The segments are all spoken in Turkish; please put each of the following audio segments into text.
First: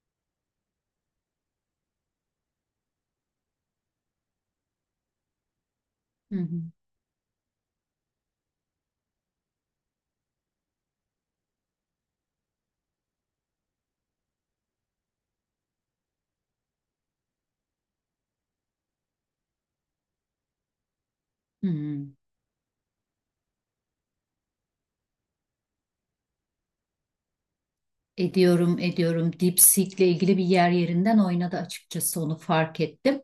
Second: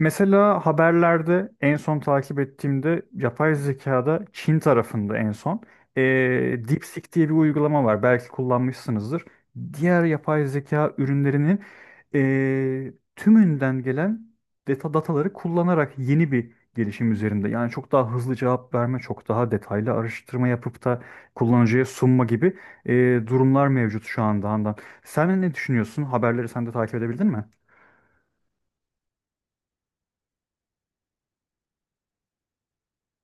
Mesela haberlerde en son takip ettiğimde yapay zekada Çin tarafında en son Hı hı. DeepSeek diye bir uygulama var. Belki kullanmışsınızdır. Diğer yapay zeka ürünlerinin tümünden gelen dataları kullanarak yeni bir gelişim üzerinde. Yani çok daha hızlı cevap verme, çok daha detaylı araştırma yapıp da Hı. kullanıcıya Hı. sunma gibi durumlar mevcut şu anda Handan. Sen ne düşünüyorsun? Haberleri sen de takip edebildin mi? Ediyorum, ediyorum. Dipsik'le ilgili bir yer yerinden oynadı açıkçası, onu fark ettim.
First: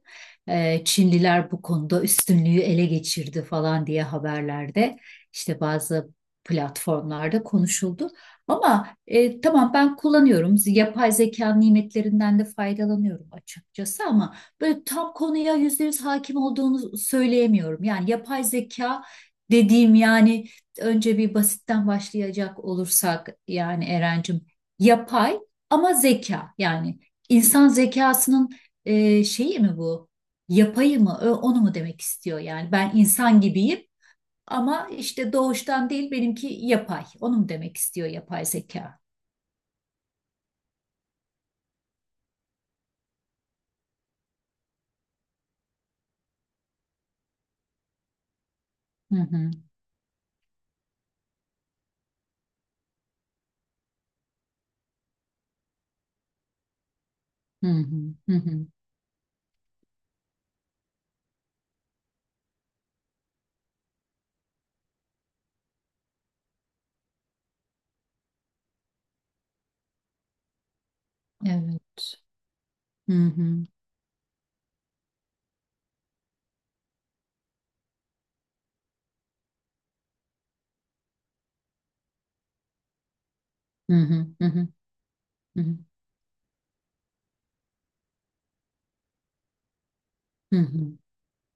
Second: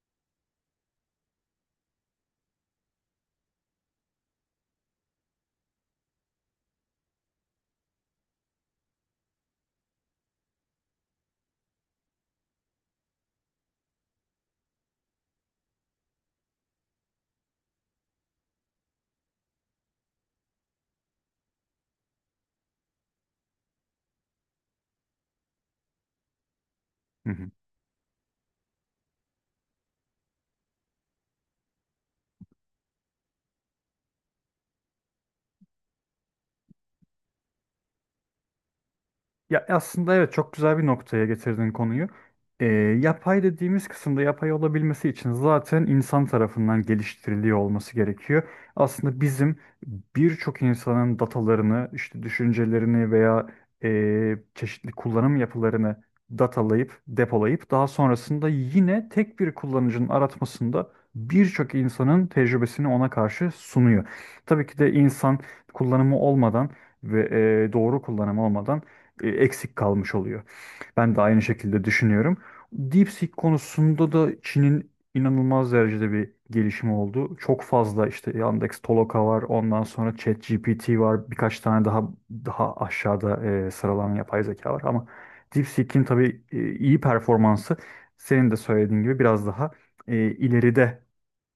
Çinliler bu konuda üstünlüğü ele geçirdi falan diye haberlerde işte bazı platformlarda konuşuldu. Ama tamam, ben kullanıyorum. Yapay zeka nimetlerinden de faydalanıyorum açıkçası, ama böyle tam konuya yüzde yüz hakim olduğunu söyleyemiyorum. Yani yapay zeka dediğim, yani önce bir basitten başlayacak olursak, yani Erencim, yapay ama zeka, yani insan zekasının şeyi mi bu? Yapayı mı? Onu mu demek istiyor yani? Ben insan gibiyim ama işte doğuştan değil, benimki yapay. Onu mu demek istiyor yapay zeka? Ya aslında evet, çok güzel bir noktaya getirdin konuyu. Ee, Yapay dediğimiz kısımda yapay olabilmesi için zaten insan tarafından geliştiriliyor olması gerekiyor. Hı Aslında hı, bizim birçok insanın datalarını, işte düşüncelerini veya çeşitli kullanım yapılarını datalayıp, depolayıp hı daha hı, hı sonrasında hı. yine tek bir kullanıcının aratmasında birçok insanın tecrübesini ona karşı sunuyor. Tabii ki de insan kullanımı olmadan ve doğru kullanımı olmadan eksik kalmış oluyor. Ben de aynı şekilde Evet. düşünüyorum. Hı DeepSeek hı, konusunda da Çin'in inanılmaz derecede bir gelişimi oldu. Çok fazla işte Yandex Toloka var, ondan sonra ChatGPT var, birkaç tane daha aşağıda hı sıralanan hı, yapay hı hı, zeka var ama hı hı, DeepSeek'in tabii iyi performansı senin de söylediğin gibi biraz daha hı hı. ileride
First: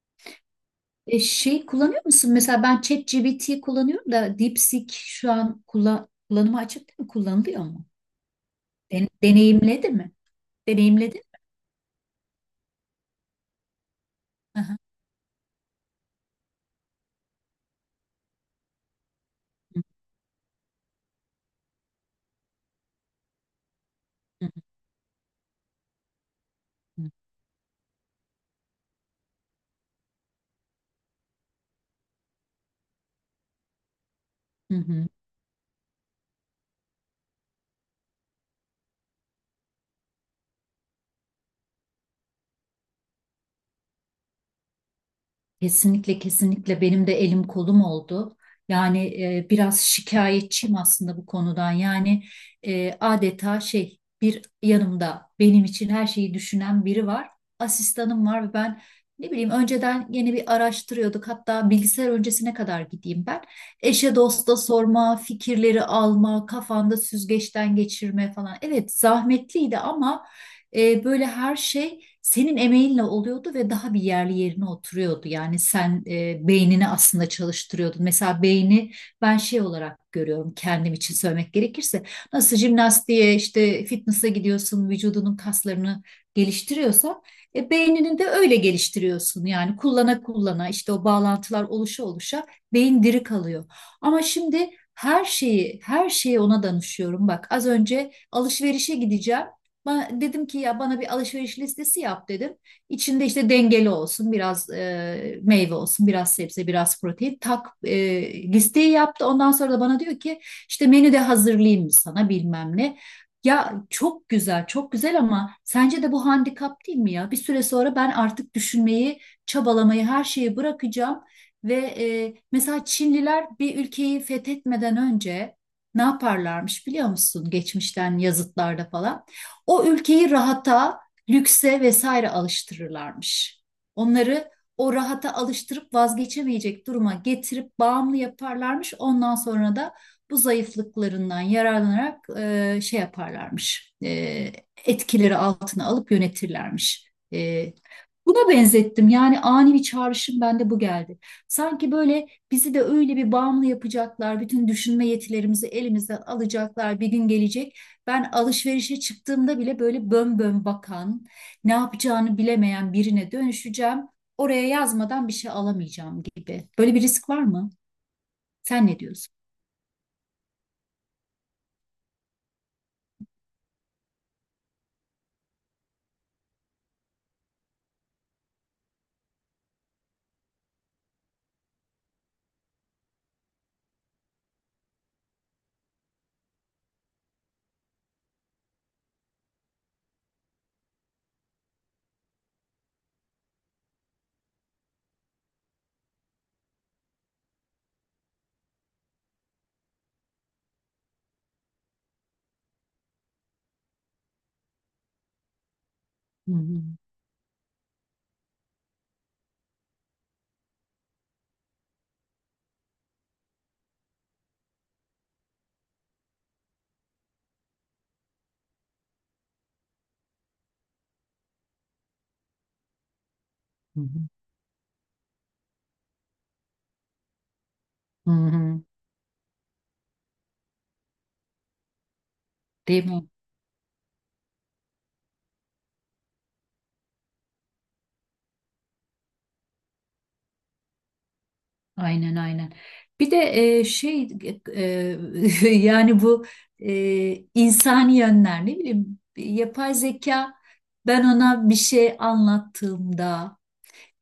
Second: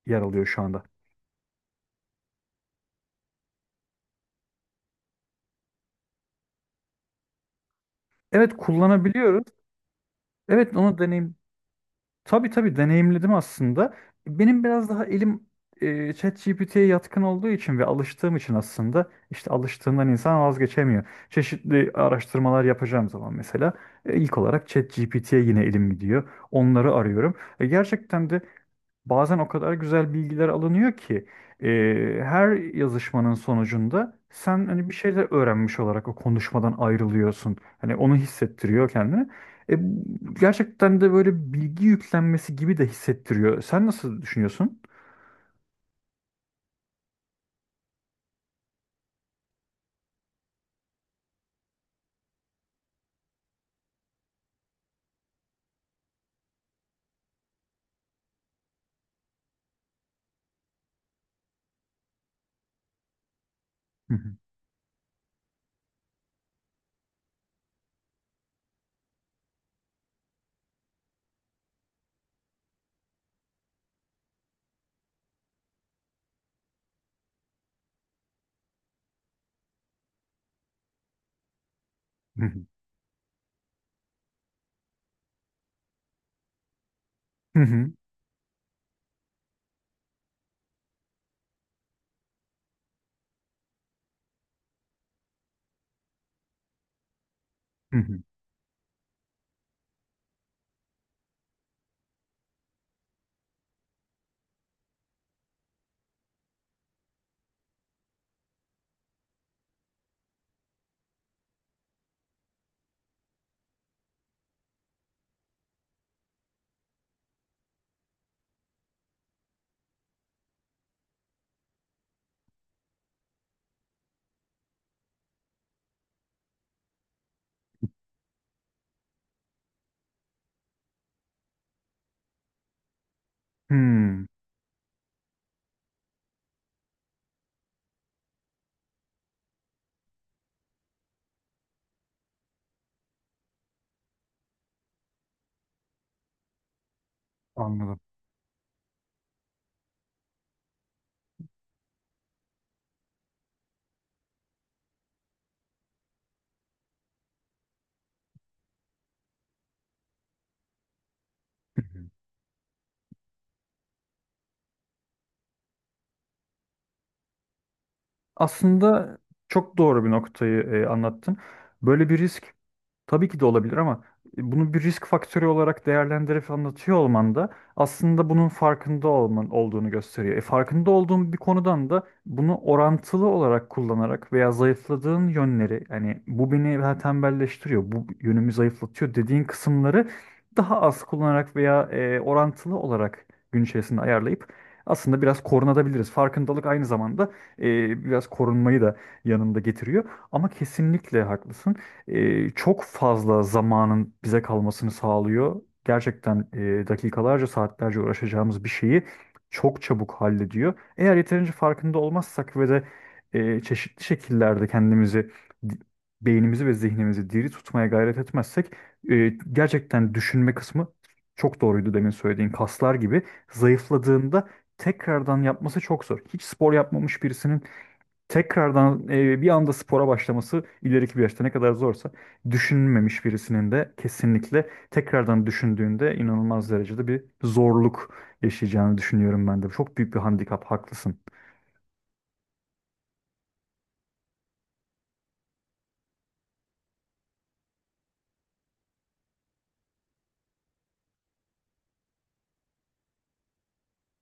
yer alıyor şu anda. Şey kullanıyor musun? Mesela ben ChatGPT kullanıyorum da DeepSeek şu an kullanıma açık değil mi? Kullanılıyor mu? Evet, kullanabiliyoruz. Deneyimledi mi? Evet, onu Deneyimledin deneyim. mi? Tabii tabii, deneyimledim aslında. Hı Benim hı. biraz daha elim ChatGPT'ye yatkın olduğu için ve alıştığım için aslında işte alıştığından insan vazgeçemiyor. Çeşitli araştırmalar yapacağım zaman mesela ilk Hı olarak ChatGPT'ye yine elim gidiyor. Onları hı, arıyorum. E, gerçekten de Bazen o kadar güzel bilgiler alınıyor ki e, her yazışmanın sonucunda sen hı hani bir hı. şeyler öğrenmiş olarak o konuşmadan ayrılıyorsun. Hani onu hissettiriyor kendini. E, Gerçekten de böyle bilgi yüklenmesi gibi de hissettiriyor. Sen nasıl düşünüyorsun? Kesinlikle kesinlikle benim de elim kolum oldu. Yani biraz şikayetçiyim aslında bu konudan. Yani adeta şey, bir yanımda benim için her şeyi düşünen biri var. Asistanım var ve ben, ne bileyim, önceden yeni bir araştırıyorduk. Hatta bilgisayar öncesine kadar gideyim ben. Hı Eşe hı, dosta sorma, fikirleri alma, kafanda süzgeçten geçirme falan. Evet, zahmetliydi ama böyle her şey senin emeğinle oluyordu ve daha bir yerli yerine oturuyordu. Yani sen beynini aslında çalıştırıyordun. Mesela beyni ben şey olarak görüyorum, kendim için söylemek gerekirse. hı Nasıl hı, jimnastiğe, işte fitness'a gidiyorsun, vücudunun kaslarını geliştiriyorsan hı hı, beynini de öyle geliştiriyorsun. Yani kullana kullana, işte o bağlantılar oluşa oluşa beyin diri kalıyor. Ama şimdi her şeyi her şeyi ona danışıyorum. Bak, az hı önce hı. alışverişe gideceğim. Dedim ki ya bana bir alışveriş listesi yap dedim. İçinde işte dengeli olsun, biraz meyve olsun, biraz sebze, biraz protein. Tak, listeyi yaptı. Ondan sonra da bana diyor ki işte menü de hazırlayayım mı sana, bilmem ne. Ya çok güzel, çok güzel, ama sence de bu handikap değil mi ya? Bir süre sonra ben artık düşünmeyi, çabalamayı, her şeyi bırakacağım. Ve mesela Çinliler bir ülkeyi fethetmeden önce ne yaparlarmış biliyor musun? Geçmişten yazıtlarda falan. O ülkeyi rahata, lükse vesaire alıştırırlarmış. Hmm. Onları o rahata alıştırıp vazgeçemeyecek duruma getirip bağımlı yaparlarmış. Ondan sonra da bu zayıflıklarından yararlanarak şey yaparlarmış. Etkileri altına alıp yönetirlermiş. Anladım. Buna benzettim. Yani ani bir çağrışım bende bu geldi. Sanki böyle bizi de öyle bir bağımlı yapacaklar. Bütün düşünme yetilerimizi elimizden alacaklar. Bir gün gelecek. Ben alışverişe çıktığımda bile böyle bön bön bakan, ne yapacağını bilemeyen birine dönüşeceğim. Oraya yazmadan bir şey alamayacağım gibi. Böyle bir risk var mı? Sen ne Aslında diyorsun? çok doğru bir noktayı anlattın. Böyle bir risk tabii ki de olabilir ama bunu bir risk faktörü olarak değerlendirip anlatıyor olman da aslında bunun farkında olman olduğunu gösteriyor. Farkında olduğun bir konudan da bunu orantılı olarak kullanarak veya zayıfladığın yönleri, yani bu beni daha tembelleştiriyor, bu yönümü zayıflatıyor dediğin kısımları daha az kullanarak veya orantılı olarak gün içerisinde ayarlayıp aslında biraz korunabiliriz. Farkındalık aynı zamanda biraz korunmayı da yanında getiriyor. Ama kesinlikle haklısın. Çok fazla zamanın bize kalmasını sağlıyor. Gerçekten Hı hı, dakikalarca, saatlerce uğraşacağımız bir şeyi çok çabuk hallediyor. Eğer yeterince farkında olmazsak ve de çeşitli şekillerde kendimizi, di- beynimizi ve zihnimizi diri tutmaya gayret etmezsek gerçekten düşünme kısmı, çok doğruydu demin söylediğin, kaslar gibi hı hı, zayıfladığında tekrardan yapması çok zor. Hiç spor yapmamış birisinin hı hı. tekrardan bir anda spora başlaması ileriki bir yaşta ne kadar zorsa, Değil mi? düşünmemiş birisinin de kesinlikle tekrardan düşündüğünde inanılmaz derecede bir zorluk yaşayacağını düşünüyorum ben de. Çok büyük bir handikap, haklısın. Aynen aynen. Bir de şey, e, yani bu insani yönler, ne bileyim, yapay zeka ben ona bir şey anlattığımda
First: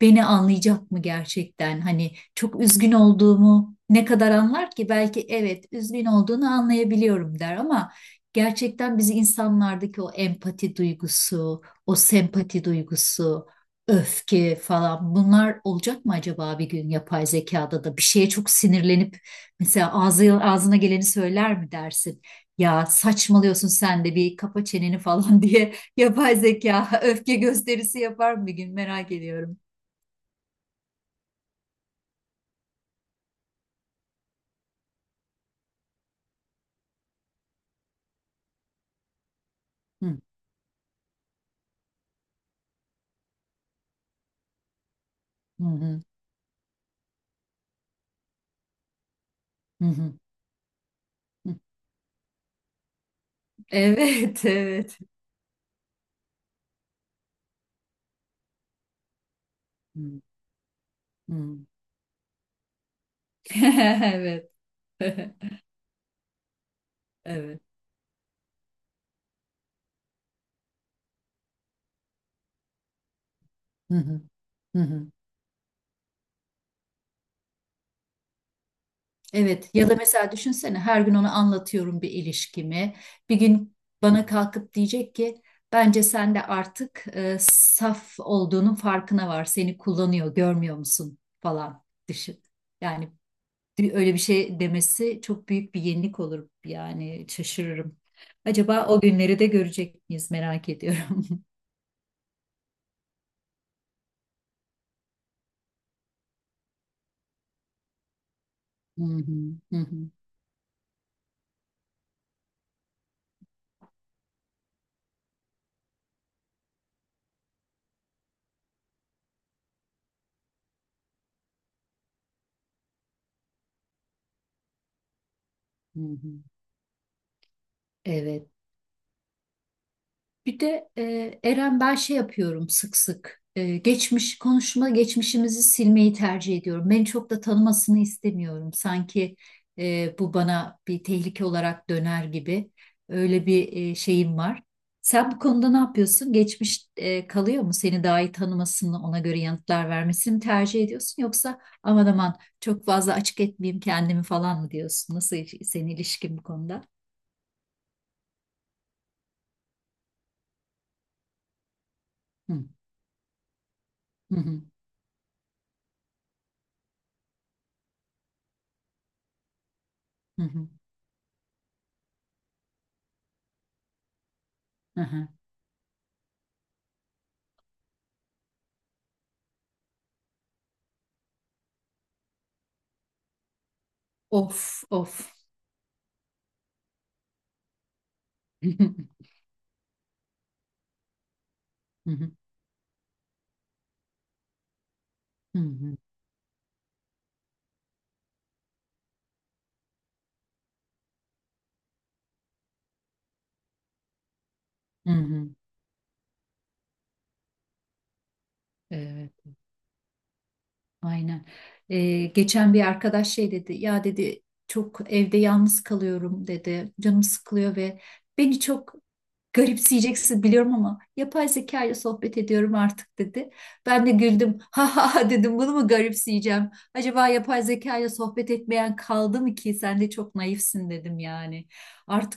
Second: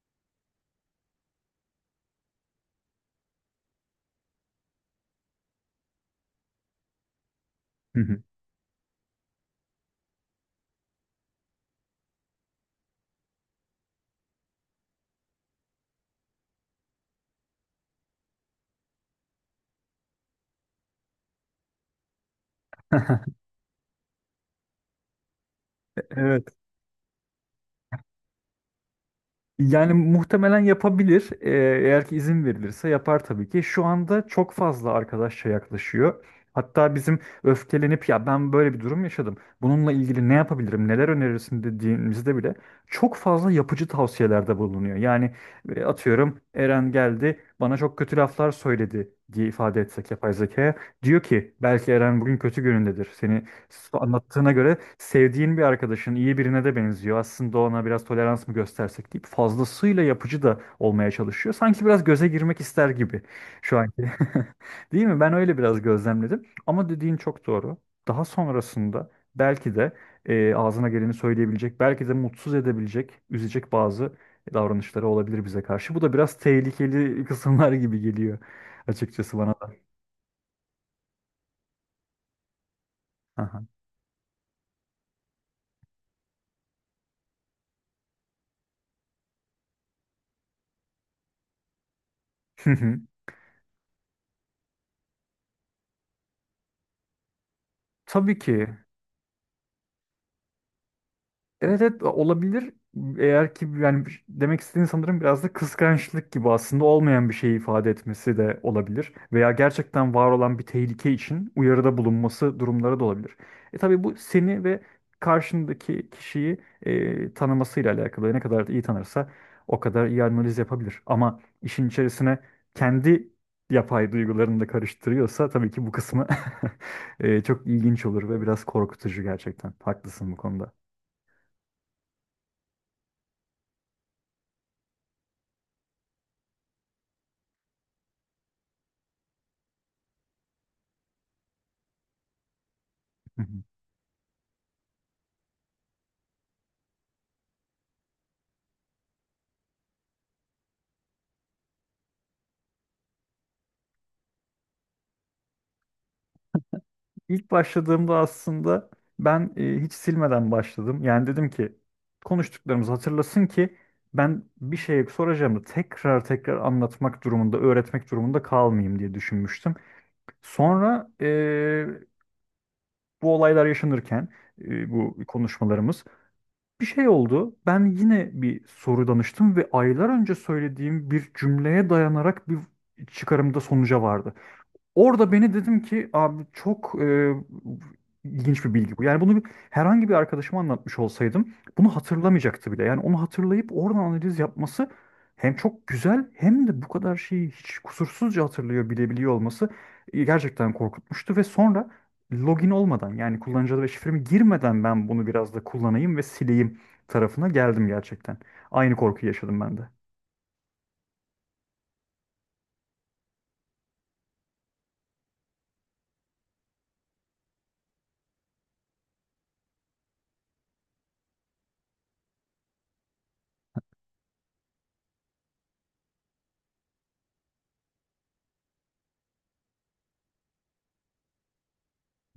beni anlayacak mı gerçekten? Hani çok üzgün olduğumu ne kadar anlar ki? Belki evet, üzgün olduğunu anlayabiliyorum der, ama Hı hı. gerçekten bizi, insanlardaki o empati duygusu, o sempati duygusu, öfke falan, bunlar olacak mı acaba bir gün yapay zekada da? Bir şeye çok sinirlenip mesela ağzına geleni söyler mi dersin? Ya saçmalıyorsun sen de, bir kapa çeneni falan diye yapay Evet. zeka öfke gösterisi yapar mı bir gün, merak ediyorum. Yani muhtemelen yapabilir. Eğer ki izin verilirse yapar tabii ki. Şu anda çok fazla arkadaşça yaklaşıyor. Hatta bizim öfkelenip ya ben böyle bir durum yaşadım, bununla Hı ilgili ne yapabilirim, neler önerirsin dediğimizde bile çok fazla yapıcı tavsiyelerde bulunuyor. Yani hı, hı atıyorum, Eren geldi bana çok kötü laflar söyledi diye ifade hı. etsek Hı, yapay zekaya. Diyor ki hı. belki Eren bugün kötü günündedir. Seni Evet, anlattığına göre evet. sevdiğin bir arkadaşın, iyi birine de benziyor. Aslında ona biraz tolerans mı göstersek deyip fazlasıyla Hı, yapıcı da olmaya çalışıyor. hı. Sanki biraz göze girmek ister gibi şu anki. Evet. Değil mi? Ben öyle biraz gözlemledim. Ama dediğin çok Evet. doğru. Daha sonrasında belki de ağzına geleni söyleyebilecek, belki de mutsuz edebilecek, üzecek Hı bazı hı. Hı hı. davranışları olabilir bize karşı. Bu da biraz tehlikeli kısımlar gibi geliyor açıkçası bana Evet, da. ya da mesela düşünsene, her gün ona anlatıyorum bir ilişkimi. Bir Aha. gün bana kalkıp diyecek ki bence sen de artık saf olduğunun farkına var. Seni kullanıyor, görmüyor musun falan, düşün. Yani öyle bir şey demesi çok büyük bir yenilik olur, yani şaşırırım. Tabii ki. Acaba o günleri de görecek miyiz, merak ediyorum. Evet evet, olabilir. Eğer ki, yani demek istediğin sanırım biraz da kıskançlık gibi aslında olmayan bir şeyi ifade etmesi de Hı olabilir. Veya hı, hı hı, gerçekten var olan bir tehlike için uyarıda bulunması durumları da olabilir. E tabii bu seni ve karşındaki kişiyi tanımasıyla alakalı. Ne kadar iyi tanırsa o kadar iyi analiz yapabilir. Ama işin içerisine kendi yapay duygularını da karıştırıyorsa tabii ki bu hı kısmı hı. Çok ilginç olur ve Evet. biraz korkutucu gerçekten. Haklısın bu Bir konuda. de Eren, ben şey yapıyorum sık sık. Geçmiş konuşma geçmişimizi silmeyi tercih ediyorum. Beni çok da tanımasını istemiyorum. Sanki bu bana bir tehlike olarak döner gibi. Öyle bir şeyim var. Sen bu konuda ne yapıyorsun? Geçmiş kalıyor mu? Seni daha iyi tanımasını, ona göre yanıtlar vermesini tercih ediyorsun, yoksa aman aman çok fazla açık etmeyeyim kendimi falan mı diyorsun? Nasıl, senin ilişkin bu konuda? İlk başladığımda aslında ben hiç silmeden başladım. Yani dedim ki Hı konuştuklarımızı hatırlasın ki hı, ben hı bir şey soracağımı tekrar anlatmak durumunda, öğretmek durumunda kalmayayım diye düşünmüştüm. hı. Sonra bu olaylar yaşanırken Hı bu hı. konuşmalarımız, bir şey oldu. Ben yine bir soru danıştım ve aylar önce söylediğim bir cümleye dayanarak bir çıkarımda sonuca vardı. Of of. Orada beni, dedim ki abi çok ilginç Hı bir hı, bilgi bu. Yani bunu bir, herhangi bir arkadaşıma anlatmış olsaydım bunu hı hı, hatırlamayacaktı bile. Yani onu hatırlayıp oradan analiz yapması hem hı çok hı, güzel, hem de bu kadar şeyi hiç kusursuzca hatırlıyor, bilebiliyor olması gerçekten korkutmuştu. Ve sonra login olmadan, yani kullanıcı adı ve şifremi girmeden ben hı bunu hı. biraz da kullanayım ve sileyim tarafına geldim gerçekten. Aynı korkuyu Evet, yaşadım ben de. aynen. Geçen bir arkadaş şey dedi, ya dedi, çok evde yalnız kalıyorum dedi, canım sıkılıyor ve beni çok, garipseyeceksin biliyorum, ama yapay zeka ile sohbet ediyorum artık dedi. Ben de güldüm. Ha ha ha, dedim, bunu mu garipseyeceğim? Acaba yapay zeka ile sohbet etmeyen kaldı mı ki? Sen de çok naifsin, dedim yani.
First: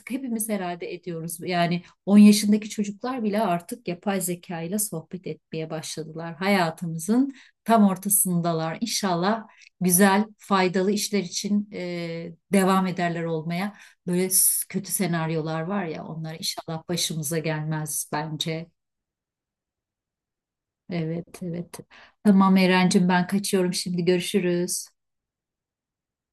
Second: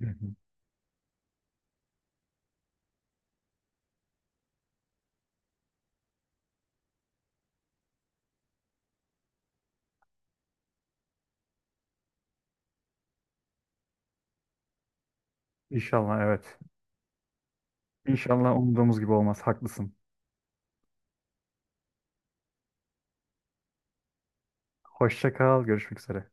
Hı hı. hepimiz herhalde ediyoruz. Yani 10 yaşındaki çocuklar bile artık yapay zeka ile sohbet etmeye başladılar. Hayatımızın tam ortasındalar. İnşallah güzel, faydalı işler için devam ederler olmaya. Böyle kötü senaryolar var ya, İnşallah onlar evet. inşallah başımıza gelmez İnşallah bence. umduğumuz gibi olmaz. Haklısın. Evet evet. Tamam Erencim, ben kaçıyorum, şimdi görüşürüz. Hoşça kal. Görüşmek üzere.